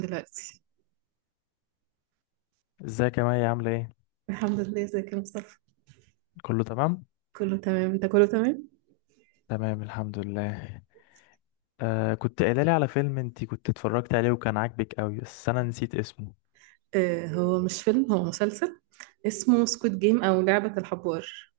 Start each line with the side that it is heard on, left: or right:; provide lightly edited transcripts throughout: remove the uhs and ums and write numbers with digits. right: دلوقتي.
left: ازيك يا مي عاملة ايه؟
right: الحمد لله، ازيك يا مصطفى؟
left: كله تمام؟
right: كله تمام، انت كله تمام.
left: تمام الحمد لله. كنت قايلة لي على فيلم انت كنت اتفرجت عليه وكان عاجبك قوي بس انا نسيت اسمه.
right: هو مش فيلم، هو مسلسل اسمه سكوت جيم او لعبة الحبار.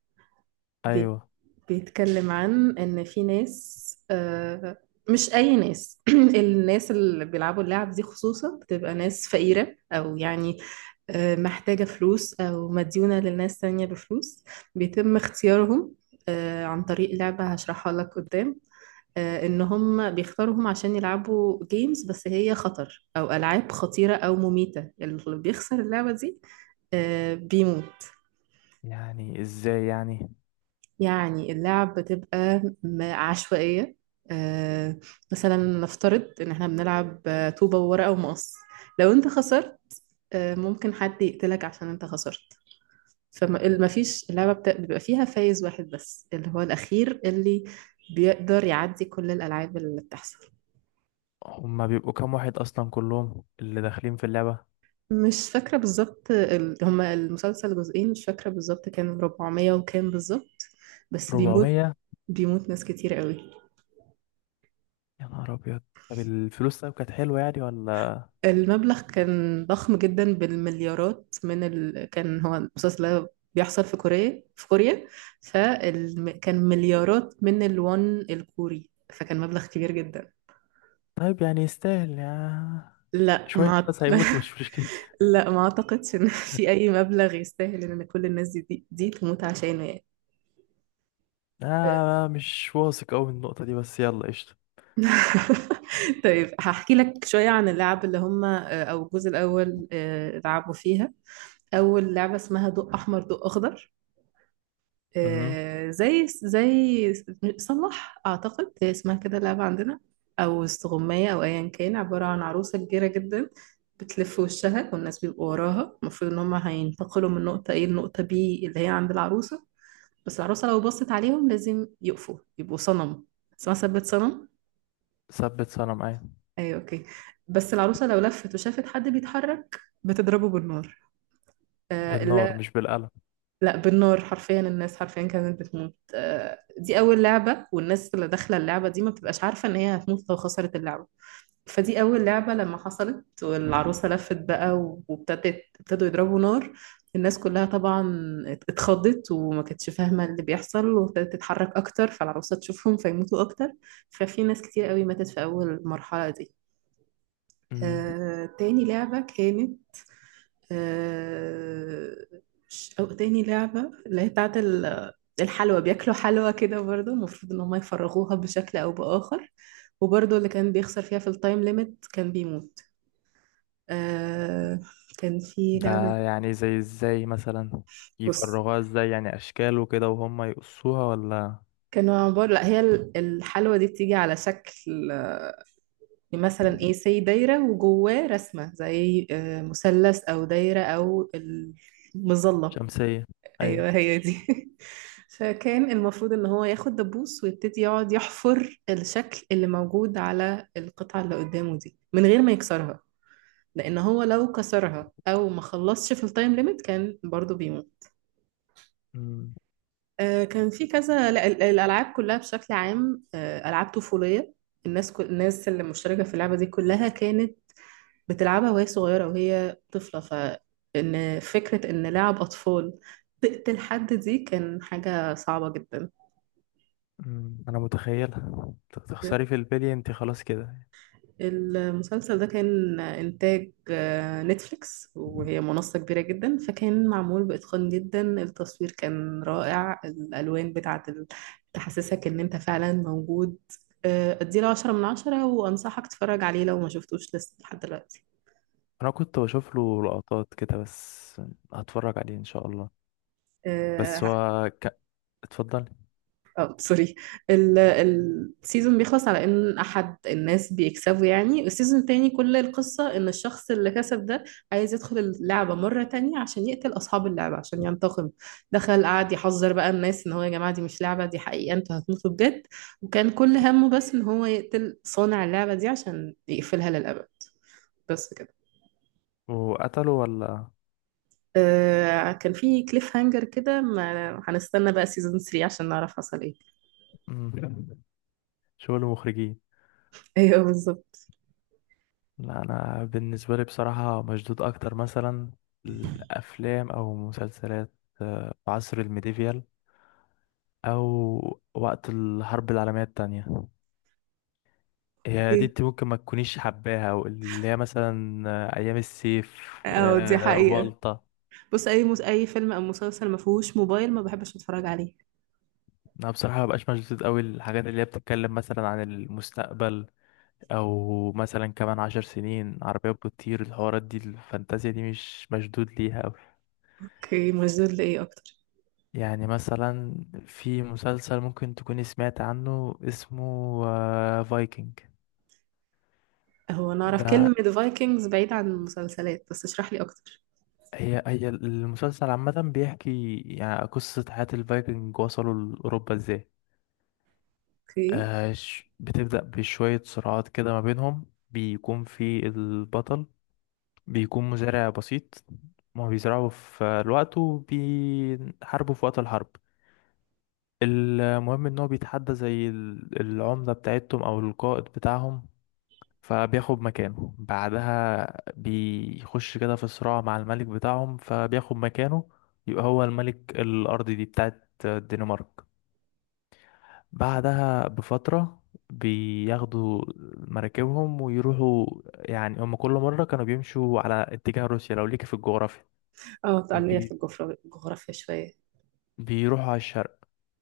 right: بي-
left: ايوه.
right: بيتكلم عن ان في ناس. آه مش اي ناس، الناس اللي بيلعبوا اللعب دي خصوصا بتبقى ناس فقيرة او يعني محتاجة فلوس او مديونة للناس تانية بفلوس. بيتم اختيارهم عن طريق لعبة هشرحها لك قدام. ان هم بيختاروهم عشان يلعبوا جيمز بس هي خطر او العاب خطيره او مميته، يعني اللي بيخسر اللعبه دي بيموت.
left: يعني ازاي يعني؟
right: يعني اللعب بتبقى عشوائيه. آه، مثلا نفترض ان احنا بنلعب طوبه وورقه ومقص. لو انت خسرت ممكن حد يقتلك عشان انت خسرت. فما فيش، اللعبه بيبقى فيها فايز واحد بس اللي هو الاخير اللي بيقدر يعدي كل الالعاب اللي بتحصل.
left: هما بيبقوا كام واحد اصلا كلهم اللي داخلين في اللعبة؟
right: مش فاكرة بالظبط، هما المسلسل جزئين، مش فاكرة بالظبط كان 400 وكام بالظبط، بس بيموت.
left: 400؟
right: بيموت ناس كتير قوي.
left: يا نهار ابيض. طب الفلوس طيب كانت حلوة يعني ولا؟
right: المبلغ كان ضخم جدا بالمليارات، كان هو المسلسل ده بيحصل في كوريا في كوريا. فكان مليارات من الون الكوري، فكان مبلغ كبير جدا.
left: طيب يعني يستاهل يا
right: لا،
left: شوية
right: ما أعت-
left: ناس هيموتوا مش مشكلة؟
right: لا ما اعتقدش ان في اي مبلغ يستاهل ان كل الناس دي تموت عشانه يعني.
left: مش واثق قوي من النقطة دي، بس يلا قشطة.
right: طيب هحكي لك شوية عن اللعب اللي هم أو الجزء الأول لعبوا فيها. أول لعبة اسمها ضوء أحمر ضوء أخضر.
left: مهم.
right: زي صلح أعتقد هي اسمها كده اللعبة عندنا، أو استغماية أو أيا كان. عبارة عن عروسة كبيرة جدا بتلف وشها، والناس بيبقوا وراها. المفروض إن هم هينتقلوا من نقطة A لنقطة B اللي هي عند العروسة. بس العروسة لو بصت عليهم لازم يقفوا يبقوا صنم، اسمها ثبت صنم.
left: ثبت صنم، ايوه.
right: ايوه اوكي. بس العروسه لو لفت وشافت حد بيتحرك بتضربه بالنار. آه،
left: بالنار
right: لا،
left: مش بالقلم؟
right: لا بالنار حرفيا، الناس حرفيا كانت بتموت. دي اول لعبه، والناس اللي داخله اللعبه دي ما بتبقاش عارفه ان هي هتموت لو خسرت اللعبه. فدي اول لعبه لما حصلت والعروسه لفت بقى وابتدت ابتدوا يضربوا نار. الناس كلها طبعا اتخضت وما كانتش فاهمه اللي بيحصل، وابتدت تتحرك اكتر فالعروسه تشوفهم فيموتوا اكتر. ففي ناس كتير قوي ماتت في اول المرحله دي. تاني لعبة كانت آه، مش- أو تاني لعبة اللي هي بتاعت الحلوى، بياكلوا حلوى كده برضه. المفروض إن هما يفرغوها بشكل أو بآخر، وبرضه اللي كان بيخسر فيها في التايم ليميت كان بيموت. آه، كان في لعبة.
left: ده يعني زي ازاي مثلا؟
right: بص،
left: يفرغوها ازاي يعني؟ اشكال وكده وهم يقصوها ولا؟
right: كانوا عبارة، لا هي الحلوى دي بتيجي على شكل مثلا ايه سي دايرة وجواه رسمة زي مثلث أو دايرة أو المظلة.
left: شمسية. ايوه.
right: ايوه هي دي. فكان المفروض ان هو ياخد دبوس ويبتدي يقعد يحفر الشكل اللي موجود على القطعة اللي قدامه دي من غير ما يكسرها، لان هو لو كسرها او ما خلصش في التايم ليميت كان برضو بيموت.
left: امم.
right: كان في كذا، لا، الالعاب كلها بشكل عام العاب طفولية. الناس، كل الناس اللي مشتركة في اللعبة دي كلها كانت بتلعبها وهي صغيرة وهي طفلة. فان فكرة ان لعب اطفال تقتل حد دي كان حاجة صعبة جدا.
left: أمم، انا متخيلها تخسري في البلي انت خلاص كده.
right: المسلسل ده كان إنتاج نتفليكس وهي منصة كبيرة جدا، فكان معمول بإتقان جدا. التصوير كان رائع، الألوان بتاعة تحسسك إن أنت فعلا موجود. أديله 10 من 10، وأنصحك تتفرج عليه لو ما شفتوش لسه لحد دلوقتي.
left: انا كنت بشوف له لقطات كده بس. هتفرج عليه ان شاء الله. بس
right: آه،
left: هو اتفضلي.
right: اه سوري. السيزون بيخلص على ان احد الناس بيكسبوا، يعني السيزون التاني كل القصة ان الشخص اللي كسب ده عايز يدخل اللعبة مرة تانية عشان يقتل اصحاب اللعبة عشان ينتقم. دخل قعد يحذر بقى الناس ان هو يا جماعة، دي مش لعبة، دي حقيقة، انتوا هتموتوا بجد. وكان كل همه بس ان هو يقتل صانع اللعبة دي عشان يقفلها للأبد، بس كده.
left: وقتله ولا؟
right: كان في كليف هانجر كده، ما هنستنى بقى سيزون 3 عشان نعرف حصل ايه.
left: أمم. شغل مخرجين.
right: ايوه بالظبط.
left: لا، انا بالنسبه لي بصراحه مشدود اكتر مثلا الافلام او مسلسلات في عصر الميديفيال او وقت الحرب العالميه التانية. هي دي
right: ايه،
left: انت ممكن ما تكونيش حباها، واللي هي مثلا ايام السيف،
right: اه دي حقيقة.
left: بلطة.
right: بص، اي اي فيلم او مسلسل ما فيهوش موبايل ما بحبش اتفرج عليه.
left: انا بصراحه مبقاش مشدود قوي الحاجات اللي هي بتتكلم مثلا عن المستقبل، او مثلا كمان عشر سنين عربيات بتطير، الحوارات دي الفانتازيا دي مش مشدود ليها قوي.
right: اوكي، مشدود لإيه أكتر؟
left: يعني مثلا في مسلسل ممكن تكوني سمعت عنه، اسمه فايكنج.
right: هو انا اعرف
left: ده
right: كلمة فايكنجز بعيد عن المسلسلات، بس اشرح لي اكتر.
left: هي المسلسل عامة بيحكي يعني قصة حياة الفايكنج وصلوا لأوروبا ازاي.
right: اوكي.
left: بتبدأ بشوية صراعات كده ما بينهم، بيكون في البطل بيكون مزارع بسيط، ما بيزرعوا في الوقت وبيحاربوا في وقت الحرب. المهم ان هو بيتحدى زي العمدة بتاعتهم او القائد بتاعهم، فبياخد مكانه. بعدها بيخش كده في صراع مع الملك بتاعهم فبياخد مكانه، يبقى هو الملك. الأرض دي بتاعت الدنمارك. بعدها بفترة بياخدوا مراكبهم ويروحوا، يعني هم كل مرة كانوا بيمشوا على اتجاه روسيا لو ليك في الجغرافيا.
right: اه تعالي في
left: بي...
right: الجغرافيا، شوية.
left: بيروحوا على الشرق،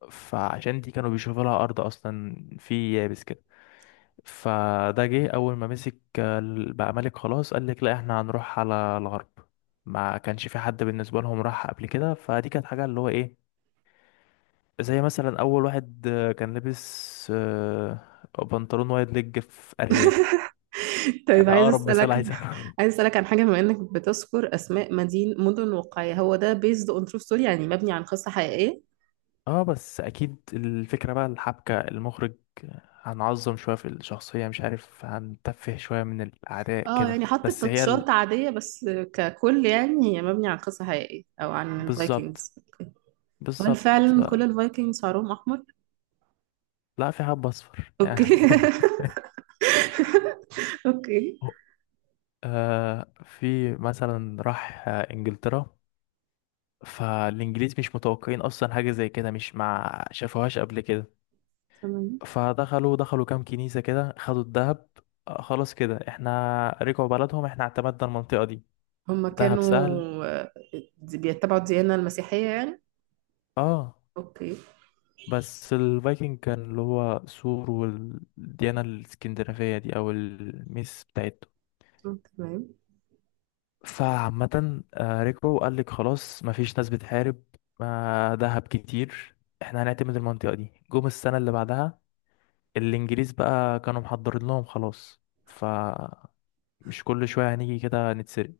left: فعشان دي كانوا بيشوفوا لها أرض أصلا في يابس كده. فده جه اول ما مسك بقى ملك، خلاص قال لك لا احنا هنروح على الغرب. ما كانش في حد بالنسبه لهم راح قبل كده، فدي كانت حاجه اللي هو ايه، زي مثلا اول واحد كان لابس بنطلون وايد ليج في ارياف.
right: طيب
left: ده
right: عايز
left: اقرب مثال
right: اسالك،
left: عايز أقوله.
right: عايز اسالك عن حاجة. بما انك بتذكر اسماء مدن واقعية، هو ده بيزد اون ترو ستوري يعني مبني عن قصة حقيقية؟
left: اه، بس اكيد الفكره بقى الحبكه المخرج هنعظم شويه في الشخصيه، مش عارف هنتفه شويه من الاعداء
right: اه
left: كده،
right: يعني حط
left: بس هي
right: تاتشات عادية بس، ككل يعني هي مبني عن قصة حقيقية او عن
left: بالظبط،
right: الفايكنجز؟ هل
left: بالظبط.
right: فعلا
left: لا.
right: كل الفايكنجز شعرهم احمر؟
left: لا، في حب اصفر
right: اوكي.
left: يعني.
right: اوكي.
left: آه في مثلا راح انجلترا، فالانجليز مش متوقعين اصلا حاجه زي كده، مش ما شافوهاش قبل كده،
right: تمام.
left: فدخلوا كام كنيسه كده خدوا الذهب. آه خلاص كده احنا رجعوا بلدهم، احنا اعتمدنا المنطقه دي.
right: هم
left: ذهب
right: كانوا
left: سهل.
right: آه، بيتبعوا الديانة المسيحية يعني؟
left: اه.
right: اوكي.
left: بس الفايكنج كان اللي هو سور، والديانه الاسكندنافيه دي او الميس بتاعتهم.
right: تمام.
left: فعامة ركبوا وقال لك خلاص مفيش ناس بتحارب، دهب كتير، احنا هنعتمد المنطقة دي. جم السنة اللي بعدها، الإنجليز بقى كانوا محضرين لهم، خلاص فمش كل شوية هنيجي كده نتسرق.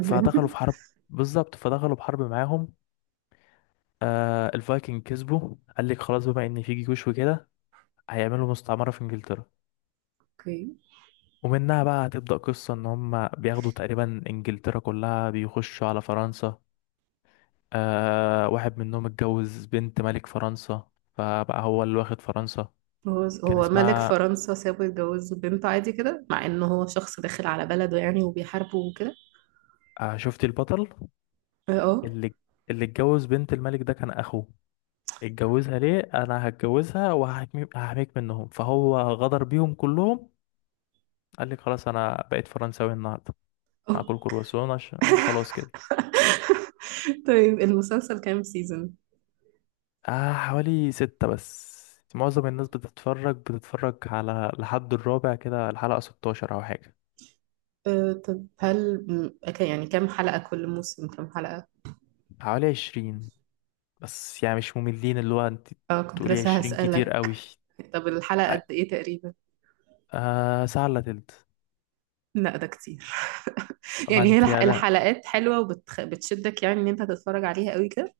left: فدخلوا في حرب. بالظبط، فدخلوا بحرب معاهم. آه الفايكنج كسبوا، قال لك خلاص بما إن في جيوش وكده هيعملوا مستعمرة في إنجلترا.
right: اوكي.
left: ومنها بقى هتبدأ قصة إن هم بياخدوا تقريبا إنجلترا كلها، بيخشوا على فرنسا. آه واحد منهم اتجوز بنت ملك فرنسا، فبقى هو اللي واخد فرنسا.
right: هو
left: كان
right: هو ملك
left: اسمها
right: فرنسا سابه يتجوز بنته عادي كده، مع انه هو شخص داخل على بلده يعني وبيحاربه وكده؟
left: آه، شفتي البطل
right: اه. آه.
left: اللي اتجوز بنت الملك ده كان اخوه. اتجوزها ليه؟ انا هتجوزها وهحميك، هحميك منهم، فهو غدر بيهم كلهم. قال لك خلاص انا بقيت فرنساوي النهارده،
right: آه.
left: هاكل كرواسون عشان خلاص كده.
right: طيب المسلسل كام سيزون؟
left: آه حوالي ستة بس، معظم الناس بتتفرج على لحد الرابع كده، الحلقة 16 أو حاجة.
right: آه، طب هل يعني كام حلقة كل موسم، كام حلقة؟
left: حوالي 20، بس يعني مش مملين. اللي هو انت
right: اه كنت
left: تقولي
right: لسه
left: عشرين كتير
right: هسألك.
left: قوي.
right: طب الحلقة قد ايه تقريبا؟
left: آه ساعة الا تلت.
right: لا ده كتير.
left: ما
right: يعني هي
left: انت يا لا.
right: الحلقات حلوة وبتشدك يعني ان انت هتتفرج عليها قوي كده؟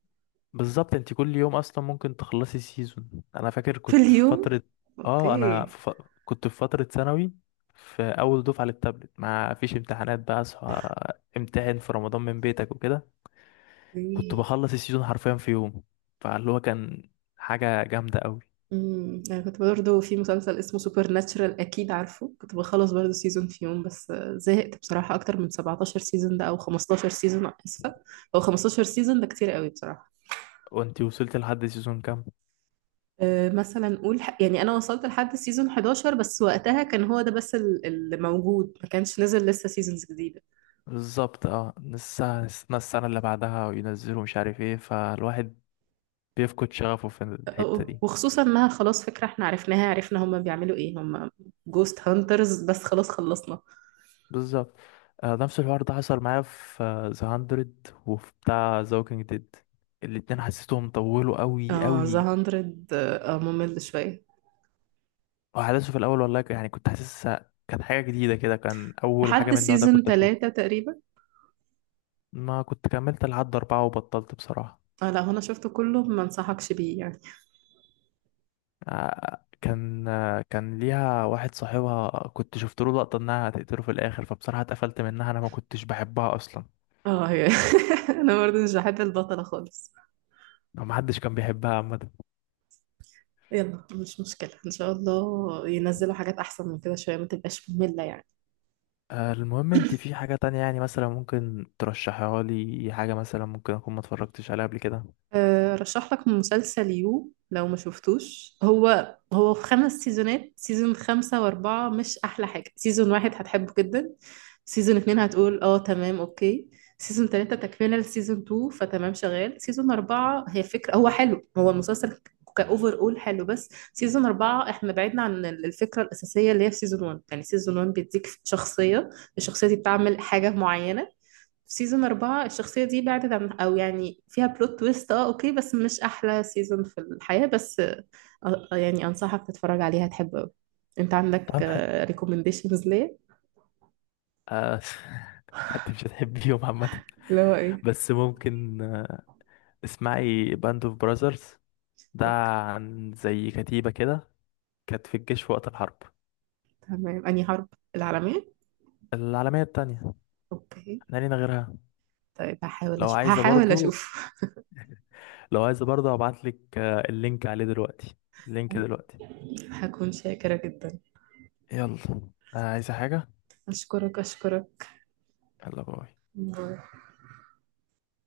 left: بالظبط، انت كل يوم اصلا ممكن تخلصي سيزون. انا فاكر
right: في
left: كنت في
right: اليوم.
left: فترة، اه انا
right: اوكي.
left: كنت في فترة ثانوي، في اول دفعة للتابلت، ما فيش امتحانات بقى، اصحى امتحن في رمضان من بيتك وكده. كنت
right: اوكي.
left: بخلص السيزون حرفيا في يوم، فاللي هو كان حاجة جامدة قوي.
right: امم، انا كنت برضه في مسلسل اسمه سوبر ناتشرال اكيد عارفه، كنت بخلص برضه سيزون في يوم، بس زهقت بصراحة، اكتر من 17 سيزون ده او 15 سيزون، اسفة، او 15 سيزون ده كتير قوي بصراحة.
left: وانت وصلت لحد سيزون كام؟
right: أه، مثلا نقول يعني انا وصلت لحد سيزون 11 بس، وقتها كان هو ده بس اللي موجود، ما كانش نزل لسه سيزونز.
left: بالظبط. اه، السنة اللي بعدها وينزلوا مش عارف ايه، فالواحد بيفقد شغفه في الحتة دي.
right: وخصوصا انها خلاص فكرة احنا عرفناها، عرفنا هما بيعملوا ايه، هما جوست هانترز بس، خلاص خلصنا.
left: بالظبط. آه نفس الحوار ده حصل معايا في ذا هاندرد، وفي بتاع ذا ووكينج ديد. الاتنين حسيتهم طولوا قوي
right: اه ذا
left: قوي.
right: هاندرد، اه ممل شوية،
left: وأحداثه في الأول والله يعني كنت حاسسها كانت حاجة جديدة كده، كان أول حاجة
right: لحد
left: من النوع ده
right: سيزون
left: كنت أشوفه.
right: ثلاثة تقريبا.
left: ما كنت كملت لحد أربعة وبطلت بصراحة.
right: اه، لا، هنا شفته كله، ما انصحكش بيه يعني.
left: كان ليها واحد صاحبها كنت شفت له لقطة انها هتقتله في الاخر، فبصراحة اتقفلت منها، انا ما كنتش بحبها اصلا،
right: اه هي. انا برضه مش بحب البطلة خالص.
left: او ما حدش كان بيحبها عامة.
right: يلا مش مشكلة، ان شاء الله ينزلوا حاجات احسن من كده شوية، ما تبقاش مملة يعني.
left: المهم انت في حاجة تانية يعني مثلا ممكن ترشحها لي؟ حاجة مثلا ممكن اكون ما اتفرجتش عليها قبل كده.
right: أه، رشح لك مسلسل يو لو ما شفتوش، هو هو في خمس سيزونات. سيزون خمسة وأربعة مش أحلى حاجة. سيزون واحد هتحبه جدا. سيزون اتنين هتقول اه تمام اوكي. سيزون تلاتة تكملة لسيزون تو فتمام شغال. سيزون أربعة هي فكرة، هو حلو، هو المسلسل كأوفر أول حلو، بس سيزون أربعة احنا بعدنا عن الفكرة الأساسية اللي هي في سيزون ون. يعني سيزون ون بيديك شخصية، الشخصية دي بتعمل حاجة معينة. في سيزون أربعة الشخصية دي بعدت عن، أو يعني فيها بلوت تويست، اه اوكي، بس مش أحلى سيزون في الحياة، بس يعني أنصحك تتفرج عليها تحب أوي. أنت عندك
left: طب ح...
right: ريكومنديشنز ليه؟
left: آه، انت مش هتحبيهم عامة،
right: اللي هو إيه؟
left: بس ممكن اسمعي باند اوف براذرز. ده
right: اوكي.
left: عن زي كتيبة كده كانت في الجيش في وقت الحرب
right: تمام، أنهي حرب، العالمية؟
left: العالمية التانية.
right: اوكي.
left: احنا لينا غيرها.
right: طيب هحاول
left: لو
right: أشوف،
left: عايزة
right: هحاول
left: برضو،
right: أشوف.
left: هبعت لك اللينك عليه دلوقتي، اللينك دلوقتي.
right: هكون شاكرة جدا.
left: يلا، عايزة حاجة؟
right: أشكرك أشكرك.
left: يلا باي.
right: باي.